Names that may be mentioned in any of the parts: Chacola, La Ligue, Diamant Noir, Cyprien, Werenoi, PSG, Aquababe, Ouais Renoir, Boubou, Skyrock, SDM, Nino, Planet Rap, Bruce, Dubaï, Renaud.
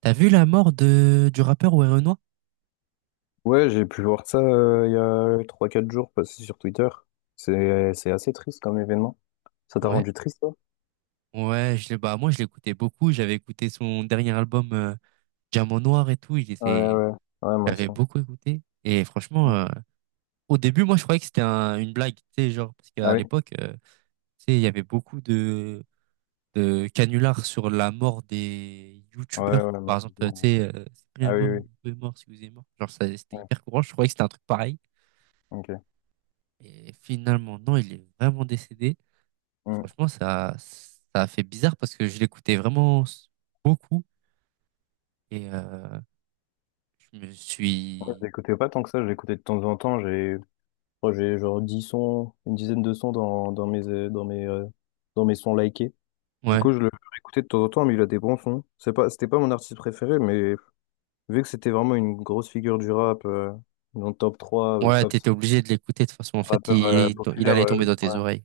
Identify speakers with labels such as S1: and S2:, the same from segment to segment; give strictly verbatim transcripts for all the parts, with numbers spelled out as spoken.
S1: T'as vu la mort de du rappeur Ouais Renoir?
S2: Ouais, j'ai pu voir ça euh, il y a trois, quatre jours passé sur Twitter. C'est c'est assez triste comme événement. Ça t'a
S1: Ouais.
S2: rendu triste, toi?
S1: Ouais, je l'ai bah moi je l'écoutais beaucoup, j'avais écouté son dernier album, euh, Diamant Noir et tout, il
S2: Ouais,
S1: était
S2: ouais, ouais, moi aussi.
S1: j'avais beaucoup écouté et franchement,
S2: Ouais.
S1: euh, au début moi je croyais que c'était un- une blague, tu sais, genre, parce
S2: Ah
S1: qu'à
S2: oui?
S1: l'époque, euh, tu sais, il y avait beaucoup de de canulars sur la mort des
S2: Ouais,
S1: youtubeurs
S2: ouais,
S1: par exemple, euh, tu
S2: malheureusement.
S1: sais, euh, Cyprien est
S2: Ah oui,
S1: mort,
S2: oui,
S1: Boubou est mort, si vous êtes mort. Genre, ça c'était
S2: ouais,
S1: hyper courant, je croyais que c'était un truc pareil.
S2: ok.
S1: Et finalement non, il est vraiment décédé. Et
S2: Mm.
S1: franchement, ça, ça a fait bizarre parce que je l'écoutais vraiment s- beaucoup et euh, je me
S2: Ouais, je
S1: suis...
S2: l'écoutais pas tant que ça, je l'écoutais de temps en temps. J'ai moi, j'ai genre dix sons, une dizaine de sons dans, dans mes, euh, dans mes, euh, dans mes sons likés. Du
S1: Ouais,
S2: coup, je le écoutais de temps en temps, mais il a des bons sons. C'est pas, c'était pas mon artiste préféré, mais vu que c'était vraiment une grosse figure du rap, euh, dans le top trois, euh,
S1: ouais,
S2: top
S1: t'étais obligé de l'écouter de toute façon. En fait,
S2: rappeur euh,
S1: il, il
S2: populaire.
S1: allait
S2: Euh,
S1: tomber dans tes
S2: ouais.
S1: oreilles.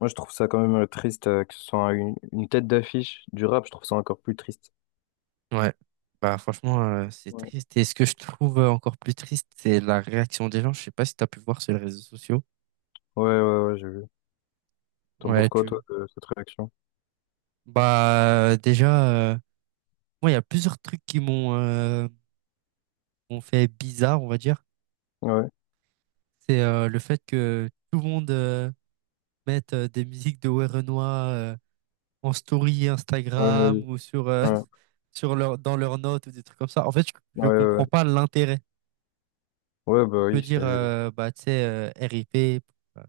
S2: Moi, je trouve ça quand même euh, triste euh, que ce soit une, une tête d'affiche du rap. Je trouve ça encore plus triste.
S1: Ouais. Bah, franchement, euh, c'est
S2: Ouais,
S1: triste. Et ce que je trouve, euh, encore plus triste, c'est la réaction des gens. Je sais pas si t'as pu voir sur les réseaux sociaux.
S2: ouais, ouais, ouais, j'ai vu. T'en
S1: Ouais,
S2: penses quoi,
S1: tu...
S2: toi, de cette réaction?
S1: Bah, euh, déjà, euh, moi, il y a plusieurs trucs qui m'ont euh, m'ont fait bizarre, on va dire.
S2: Ouais,
S1: C'est, euh, le fait que tout le monde... euh, mettre, euh, des musiques de Werenoi, euh, en story
S2: ouais,
S1: Instagram
S2: ouais,
S1: ou sur, euh,
S2: ouais,
S1: sur leur, dans leurs notes ou des trucs comme ça. En fait, je,
S2: ouais,
S1: je
S2: ouais.
S1: comprends pas l'intérêt.
S2: Ouais,
S1: On
S2: bah
S1: peut
S2: oui, c'est
S1: dire, euh, bah, tu sais, euh, R I P pour, euh,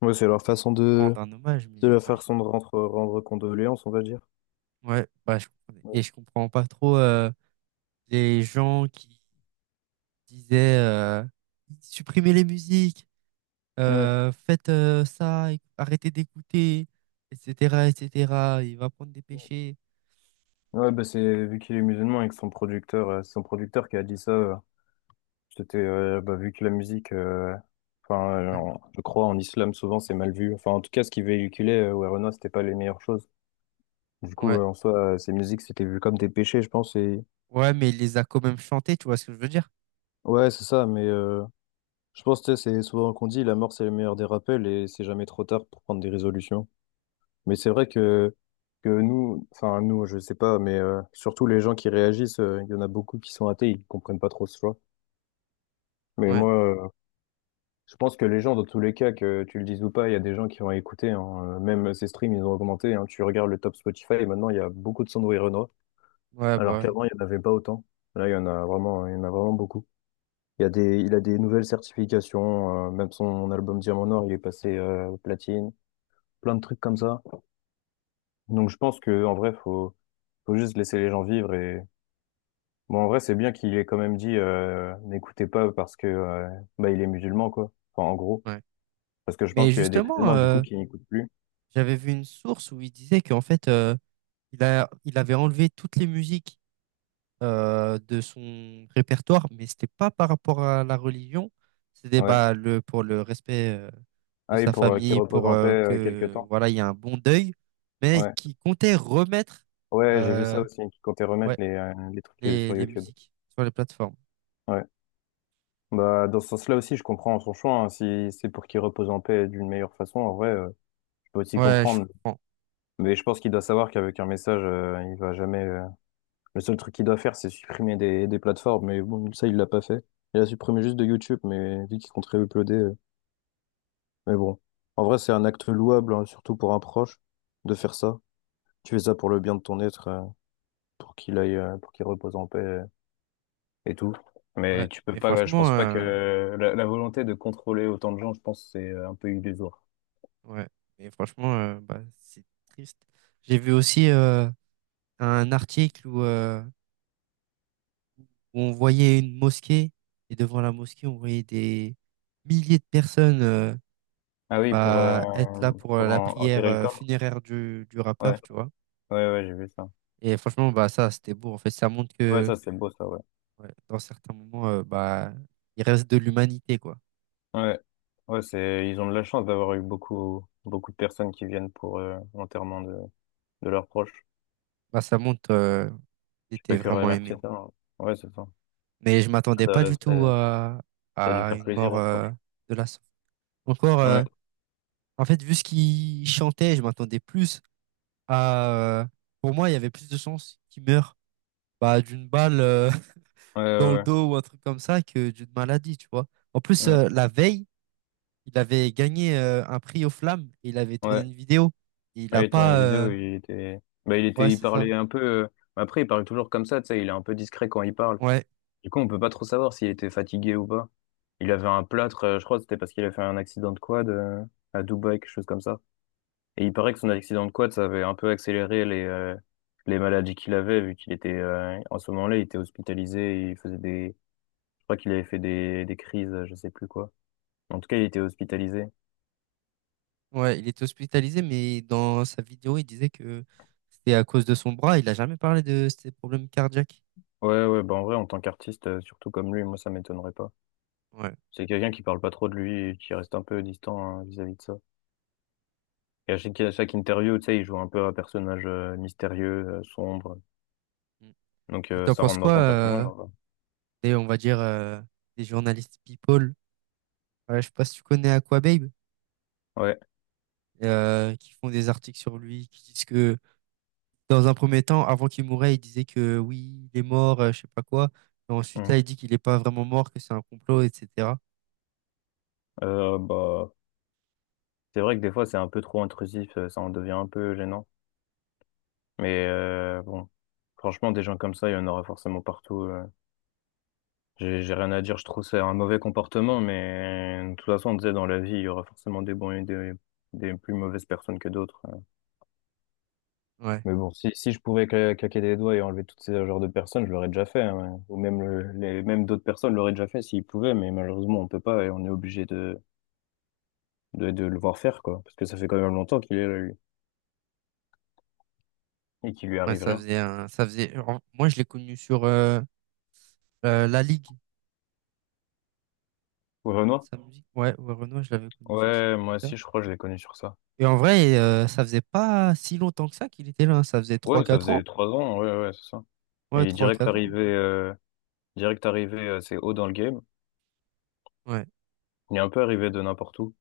S2: ouais, c'est leur façon
S1: pour
S2: de...
S1: rendre un hommage,
S2: C'est
S1: mais
S2: leur
S1: moi, je-
S2: façon de rendre, rendre condoléances, on va dire.
S1: ouais, bah, je comprenais. Et
S2: Ouais,
S1: je comprends pas trop, euh, les gens qui disaient, euh, supprimez les musiques,
S2: ouais,
S1: euh, faites, euh, ça, éc- arrêtez d'écouter, et cetera, et cetera. Il va prendre des péchés.
S2: ouais, bah c'est vu qu'il est musulman et que son producteur, euh, c'est son producteur qui a dit ça. euh, C'était euh, bah, vu que la musique, euh, enfin, euh,
S1: Ouais.
S2: en- je crois en islam souvent c'est mal vu. Enfin, en tout cas, ce qui véhiculait euh, Werona, c'était pas les meilleures choses. Du coup,
S1: Ouais.
S2: euh, en soi, euh, ces musiques c'était vu comme des péchés, je pense. Et
S1: Ouais, mais il les a quand même chantés, tu vois ce que je veux dire?
S2: ouais, c'est ça. Mais euh, je pense que c'est souvent qu'on dit la mort c'est le meilleur des rappels et c'est jamais trop tard pour prendre des résolutions. Mais c'est vrai que que nous, enfin nous, je sais pas, mais euh, surtout les gens qui réagissent, euh, il y en a beaucoup qui sont athées, ils comprennent pas trop ce choix. Mais
S1: Ouais,
S2: moi, euh, je pense que les gens, dans tous les cas, que tu le dises ou pas, il y a des gens qui vont écouter, hein. Euh, Même ces streams, ils ont augmenté, hein. Tu regardes le top Spotify et maintenant, il y a beaucoup de Sandro et Renaud,
S1: ouais, bah
S2: alors
S1: ouais.
S2: qu'avant, il n'y en avait pas autant. Là, il y en a vraiment, il y en a vraiment beaucoup. Il y a des, il a des nouvelles certifications. Euh, même son album Diamant Noir, il est passé euh, platine. Plein de trucs comme ça. Donc, je pense que en vrai, faut, faut juste laisser les gens vivre. Et bon, en vrai, c'est bien qu'il ait quand même dit euh, n'écoutez pas parce que euh, bah, il est musulman, quoi. Enfin, en gros,
S1: Ouais.
S2: parce que je
S1: Mais
S2: pense qu'il y a des
S1: justement,
S2: musulmans du coup
S1: euh,
S2: qui n'écoutent plus.
S1: j'avais vu une source où il disait qu'en fait, euh, il a, il avait enlevé toutes les musiques, euh, de son répertoire, mais c'était pas par rapport à la religion, c'était,
S2: Ouais.
S1: bah, le, pour le respect, euh, de
S2: Ah oui,
S1: sa
S2: pour euh, qu'ils
S1: famille,
S2: reposent
S1: pour,
S2: en paix
S1: euh,
S2: euh, quelques
S1: que
S2: temps.
S1: voilà, il y a un bon deuil, mais
S2: Ouais,
S1: qui comptait remettre,
S2: ouais, j'ai vu ça
S1: euh,
S2: aussi, qu'ils comptaient remettre
S1: ouais,
S2: les, euh, les trucs euh,
S1: les,
S2: sur
S1: les
S2: YouTube.
S1: musiques sur les plateformes.
S2: Ouais. Bah, dans ce sens-là aussi, je comprends son choix, hein. Si c'est pour qu'il repose en paix d'une meilleure façon, en vrai, euh, je peux aussi
S1: Ouais, je
S2: comprendre.
S1: comprends.
S2: Mais je pense qu'il doit savoir qu'avec un message, euh, il va jamais. euh, Le seul truc qu'il doit faire, c'est supprimer des, des plateformes. Mais bon, ça, il l'a pas fait. Il a supprimé juste de YouTube, mais vu qu'il compte uploader. euh, Mais bon, en vrai, c'est un acte louable, hein, surtout pour un proche, de faire ça. Tu fais ça pour le bien de ton être, euh, pour qu'il aille, euh, pour qu'il repose en paix euh, et tout. Mais
S1: Ouais,
S2: tu peux
S1: mais
S2: pas, je pense pas que
S1: franchement.
S2: la, la volonté de contrôler autant de gens, je pense, c'est euh, un peu illusoire.
S1: Ouais, mais franchement, euh, bah, c'est triste. J'ai vu aussi, euh, un article où, euh, où on voyait une mosquée, et devant la mosquée, on voyait des milliers de personnes, euh,
S2: Ah oui, pour, euh,
S1: bah, être là pour, euh,
S2: pour
S1: la
S2: en-
S1: prière,
S2: enterrer le
S1: euh,
S2: corps.
S1: funéraire du, du
S2: Ouais,
S1: rappeur, tu vois.
S2: ouais, ouais, j'ai vu ça.
S1: Et franchement, bah, ça, c'était beau. En fait, ça montre
S2: Ouais,
S1: que,
S2: ça, c'est beau, ça, ouais.
S1: ouais, dans certains moments, euh, bah, il reste de l'humanité, quoi.
S2: Ouais, ouais, c'est, ils ont de la chance d'avoir eu beaucoup, beaucoup de personnes qui viennent pour euh, l'enterrement de, de leurs proches.
S1: Bah, ça montre, euh, qu'il
S2: Tu
S1: était
S2: peux que
S1: vraiment
S2: remercier
S1: aimé.
S2: ça, hein. Ouais, c'est ça.
S1: Mais je m'attendais pas
S2: Ça,
S1: du tout
S2: ça.
S1: à,
S2: Ça a dû
S1: à
S2: faire
S1: une
S2: plaisir
S1: mort,
S2: aux
S1: euh,
S2: proches.
S1: de la sorte. Encore. euh,
S2: Ouais,
S1: En fait, vu ce qu'il chantait, je m'attendais plus à... euh, Pour moi, il y avait plus de chances qu'il meure, bah, d'une balle, euh,
S2: ouais, ouais,
S1: dans le
S2: ouais.
S1: dos ou un truc comme ça que d'une maladie, tu vois. En plus,
S2: Mm.
S1: euh, la veille, il avait gagné, euh, un prix aux flammes et il avait tourné
S2: Ouais.
S1: une vidéo. Et il a
S2: Ouais, il a tourné
S1: pas...
S2: une
S1: euh,
S2: vidéo, il était, bah, il était,
S1: Ouais,
S2: il
S1: c'est ça.
S2: parlait un peu. euh, Après, il parle toujours comme ça, tu sais, il est un peu discret quand il parle.
S1: Ouais,
S2: Du coup, on peut pas trop savoir s'il était fatigué ou pas. Il avait un plâtre, euh, je crois, que c'était parce qu'il a fait un accident de quad euh, à Dubaï, quelque chose comme ça. Et il paraît que son accident de quad, ça avait un peu accéléré les euh, les maladies qu'il avait, vu qu'il était euh, en ce moment-là, il était hospitalisé, il faisait des, je crois qu'il avait fait des des crises, euh, je sais plus quoi. En tout cas, il était hospitalisé.
S1: ouais, il était hospitalisé, mais dans sa vidéo, il disait que c'était à cause de son bras. Il a jamais parlé de ses problèmes cardiaques.
S2: Ouais, ouais, bah en vrai, en tant qu'artiste, euh, surtout comme lui, moi, ça m'étonnerait pas.
S1: Ouais.
S2: C'est quelqu'un qui parle pas trop de lui, et qui reste un peu distant hein, vis-à-vis de ça. Et à chaque, à chaque interview, tu sais, il joue un peu un personnage euh, mystérieux, euh, sombre.
S1: Mm.
S2: Donc
S1: Et
S2: euh,
S1: t'en
S2: ça
S1: penses
S2: rentre dans
S1: quoi,
S2: ton personnage.
S1: euh,
S2: En
S1: des- on va dire, euh, des journalistes people? Voilà, je sais pas si tu connais Aquababe,
S2: ouais.
S1: euh, qui font des articles sur lui, qui disent que, dans un premier temps, avant qu'il mourait, il disait que oui, il est mort, euh, je sais pas quoi. Et ensuite, là,
S2: Mhm.
S1: il dit qu'il est pas vraiment mort, que c'est un complot, et cetera.
S2: Euh, bah, c'est vrai que des fois, c'est un peu trop intrusif, euh, ça en devient un peu gênant. Mais euh, bon, franchement, des gens comme ça, il y en aura forcément partout. euh. J'ai j'ai rien à dire, je trouve que c'est un mauvais comportement, mais de toute façon, on disait dans la vie, il y aura forcément des bons et des, des plus mauvaises personnes que d'autres, hein.
S1: Ouais,
S2: Mais bon, si, si je pouvais cla- claquer des doigts et enlever toutes ces genres de personnes, je l'aurais déjà fait, hein, ouais. Ou même, le- les, même d'autres personnes l'auraient déjà fait s'ils pouvaient, mais malheureusement, on peut pas et on est obligé de, de, de le voir faire, quoi. Parce que ça fait quand même longtemps qu'il est là, lui, et qu'il lui
S1: ouais,
S2: arrive
S1: ça
S2: rien.
S1: faisait un, ça faisait. En- Moi, je l'ai connu sur euh, euh, La Ligue,
S2: Au Renoir?
S1: sa musique. Ouais, ouais, Renoir, je l'avais connu sur cette
S2: Ouais, moi
S1: musique-là.
S2: aussi, je crois que je l'ai connu sur ça.
S1: Et en vrai, euh, ça faisait pas si longtemps que ça qu'il était là, hein. Ça faisait trois
S2: Ouais, ça
S1: quatre
S2: faisait
S1: ans.
S2: trois ans, ouais, ouais, c'est ça. Il
S1: Ouais,
S2: est
S1: trois
S2: direct
S1: quatre ans.
S2: arrivé, euh, direct arrivé assez haut dans le game.
S1: Ouais.
S2: Il est un peu arrivé de n'importe où.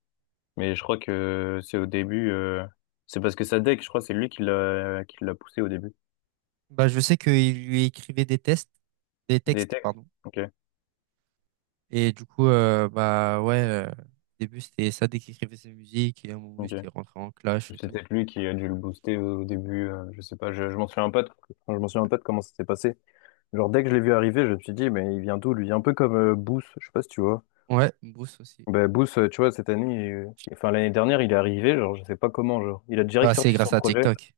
S2: Mais je crois que c'est au début, euh, c'est parce que sa deck, je crois, c'est lui qui l'a, qui l'a poussé au début.
S1: Bah, je sais qu'il lui écrivait des tests, des
S2: Des
S1: textes,
S2: techs?
S1: pardon.
S2: Ok,
S1: Et du coup, euh, bah ouais, euh, au début c'était ça dès qu'il écrivait ses musiques, et à un moment il
S2: ok.
S1: s'était rentré en clash et
S2: C'est
S1: tout.
S2: peut-être lui qui a dû le booster au, au début, euh, je sais pas, je, je m'en souviens pas de, enfin, je m'en souviens pas de comment ça s'est passé. Genre, dès que je l'ai vu arriver, je me suis dit, mais il vient d'où, lui? Un peu comme euh, Booth, je sais pas si tu vois.
S1: Ouais, Bruce aussi.
S2: Ben, Booth, euh, tu vois, cette année, euh, enfin, l'année dernière, il est arrivé, genre, je sais pas comment, genre. Il a
S1: Bah,
S2: direct
S1: c'est
S2: sorti son
S1: grâce à
S2: projet.
S1: TikTok.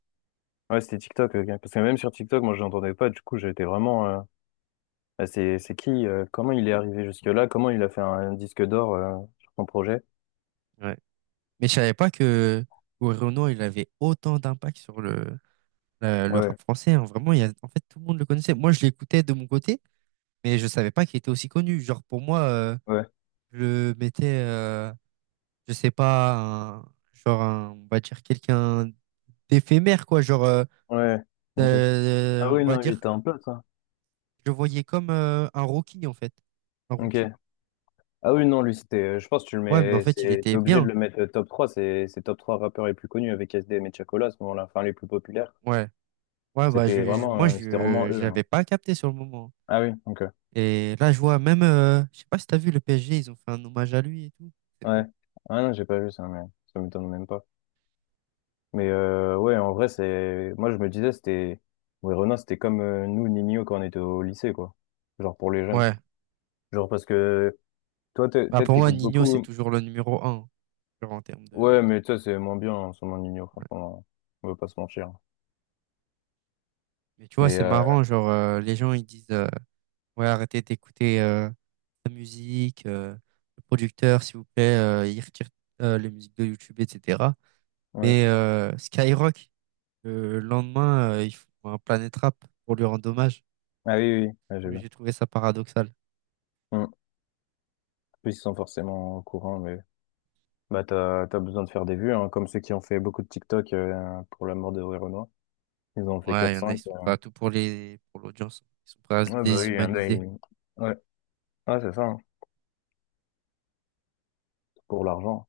S2: Ouais, c'était TikTok, euh, parce que même sur TikTok, moi, je l'entendais pas, du coup, j'étais vraiment, euh, ah, c'est, c'est qui, euh, comment il est arrivé jusque-là, comment il a fait un, un disque d'or, euh, sur son projet.
S1: Ouais. Mais je savais pas que Renaud il avait autant d'impact sur le, le, le
S2: Ouais,
S1: rap français, hein. Vraiment, il y a, en fait, tout le monde le connaissait. Moi, je l'écoutais de mon côté, mais je savais pas qu'il était aussi connu. Genre, pour moi, euh,
S2: ouais,
S1: je le mettais, euh, je sais pas, un- genre, un- on va dire quelqu'un d'éphémère, quoi. Genre, euh,
S2: ouais, ok.
S1: euh,
S2: Ah
S1: on
S2: oui,
S1: va
S2: non, il
S1: dire.
S2: était un pote, hein.
S1: Je le voyais comme, euh, un rookie, en fait. Un rookie.
S2: Ok. Ah oui, non, lui, c'était. euh, Je pense que tu le
S1: Ouais, mais en
S2: mets.
S1: fait, il
S2: c'est- T'es
S1: était
S2: obligé de
S1: bien.
S2: le mettre euh, top trois. C'est c'est top trois rappeurs les plus connus avec S D M et Chacola à ce moment-là. Enfin, les plus populaires.
S1: Ouais. Ouais, bah,
S2: C'était
S1: je, je-
S2: vraiment,
S1: moi,
S2: euh, c'était vraiment
S1: je je
S2: eux, hein.
S1: l'avais pas capté sur le moment.
S2: Ah oui, ok.
S1: Et là, je vois même, euh, je sais pas si t'as vu le P S G, ils ont fait un hommage à lui et tout. C'est
S2: Ouais.
S1: beau.
S2: Ah non, j'ai pas vu ça, mais ça m'étonne même pas. Mais euh, ouais, en vrai, c'est. Moi, je me disais, c'était. Ouais, Renan, c'était comme euh, nous, Nino, quand on était au lycée, quoi. Genre pour les jeunes.
S1: Ouais.
S2: Genre parce que toi, t'es-
S1: Bah,
S2: peut-être
S1: pour moi,
S2: t'écoutes
S1: Nino c'est
S2: beaucoup.
S1: toujours le numéro un, hein. Genre, en termes
S2: Ouais,
S1: de.
S2: mais toi, c'est moins bien en ce moment, Nino,
S1: Ouais.
S2: franchement. On va pas se mentir.
S1: Mais tu vois,
S2: Mais
S1: c'est
S2: euh,
S1: marrant, genre, euh, les gens, ils disent, euh, ouais, arrêtez d'écouter, euh, la musique, euh, le producteur, s'il vous plaît, euh, il retire, euh, les musiques de YouTube, et cetera.
S2: ouais.
S1: Mais, euh, Skyrock, le lendemain, euh, ils font un Planet Rap pour lui rendre hommage.
S2: Ah oui, oui, oui. Ouais, j'ai vu.
S1: Oui, j'ai trouvé ça paradoxal.
S2: Mm. En plus ils sont forcément au courant, mais bah t'as t'as besoin de faire des vues, hein, comme ceux qui ont fait beaucoup de TikTok euh, pour la mort de Renoir. Ils en ont fait
S1: Ouais,
S2: quatre
S1: il y en a, ils
S2: cinq.
S1: sont prêts à tout pour les, pour l'audience. Ils sont prêts à se
S2: Ouais, bah oui, il y en a,
S1: déshumaniser.
S2: ils- ouais, ouais, c'est ça, hein, pour l'argent.